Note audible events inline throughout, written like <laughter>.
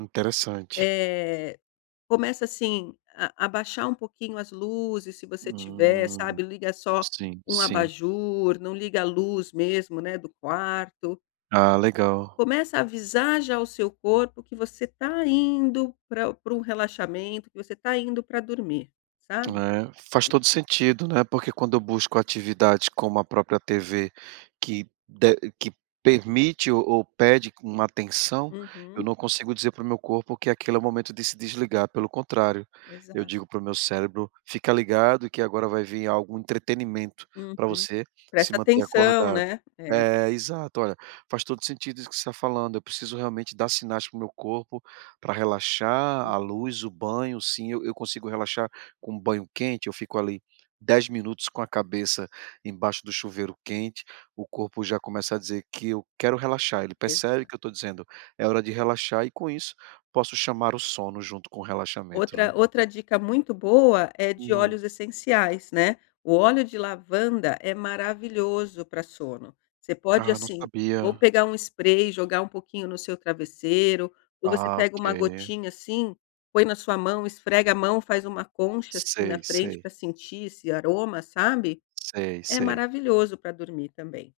Interessante. Eh, começa assim, a abaixar um pouquinho as luzes, se você tiver, Hum. sabe, liga só Sim, um sim. abajur, não liga a luz mesmo, né, do quarto. Ah, legal. Começa a avisar já o seu corpo que você tá indo pra pra um relaxamento, que você tá indo pra dormir, sabe. É, faz E todo sentido, né, porque quando eu busco atividades, como a própria TV que de que permite ou ou pede uma atenção, eu Uhum. não consigo dizer para o meu corpo que aquele é o momento de se desligar, pelo contrário. Eu digo Exato. para o meu cérebro: "Fica ligado que agora vai vir algum entretenimento pra Uhum. você se Presta manter atenção, acordado". né. É. É, exato, olha. Faz todo o sentido isso que você tá falando. Eu preciso realmente dar sinais para o meu corpo pra relaxar a Uhum. luz, o banho sim, eu eu consigo relaxar com um banho quente, eu fico ali 10 minutos com a cabeça embaixo do chuveiro quente, o corpo já começa a dizer que eu quero relaxar. Ele percebe Exato. que eu tô dizendo: "É hora de relaxar" e com isso posso chamar o sono junto com o relaxamento, né. Outra outra dica muito boa é de Hum. óleos essenciais, né. O óleo de lavanda é maravilhoso pra sono. Você pode, Ah, não assim, ou sabia. pegar um spray e jogar um pouquinho no seu travesseiro. Ou você Ah, pega uma OK. gotinha, assim, põe na sua mão, esfrega a mão, faz uma concha, assim, na Sei, frente sei. pra sentir esse aroma, sabe. Sei, É sei. maravilhoso pra dormir também.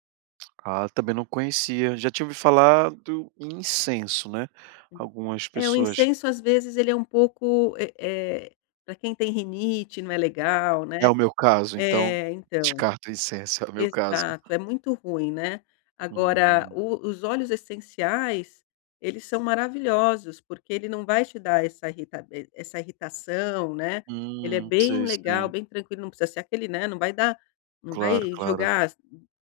Ah, também não conhecia. Já tinha ouvido falar do incenso, né. Sim. Algumas É, o pessoas incenso, às vezes, ele é um pouco, eh eh, pra quem tem rinite não é legal né. É o meu caso, então. É, então. Descarta incenso é o meu caso. Exato, é muito ruim, né. Agora Hum. o os óleos essenciais, eles são maravilhosos porque ele não vai te dar essa irritab essa irritação, né. Ele é Hum, bem sei legal, se bem tranquilo não precisa ser aquele, né, não vai dar não Claro, vai claro. jogar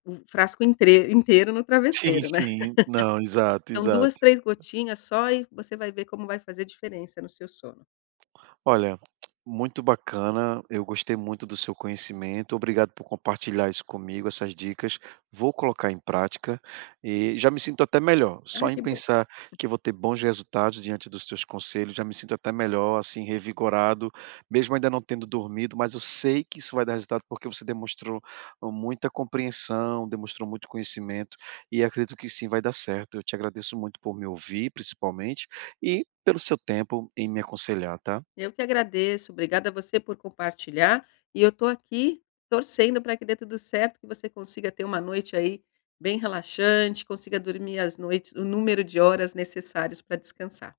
o frasco inteiro- inteiro no Sim, travesseiro, né. sim. Não, <laughs> exato, Então, exato. 2 3 gotinhas só e você vai ver como vai fazer diferença no seu sono. Olha, muito bacana. Eu gostei muito do seu conhecimento. Obrigado por compartilhar isso comigo, essas dicas. Vou colocar em prática e já me sinto até melhor, só Ai, em que bom. pensar <laughs> que eu vou ter bons resultados diante dos seus conselhos, já me sinto até melhor, assim, revigorado, mesmo ainda não tendo dormido, mas eu sei que isso vai dar resultado porque você demonstrou e muita compreensão, demonstrou muito conhecimento. E acredito que sim, vai dar certo. Eu te agradeço muito por me ouvir, principalmente, e pelo seu tempo em me aconselhar, tá? Eu que agradeço, obrigada a você por compartilhar, e eu tô aqui, torcendo pra que dê tudo certo, que você consiga ter uma noite aí bem relaxante, consiga dormir as noites o número de horas necessários pra descansar.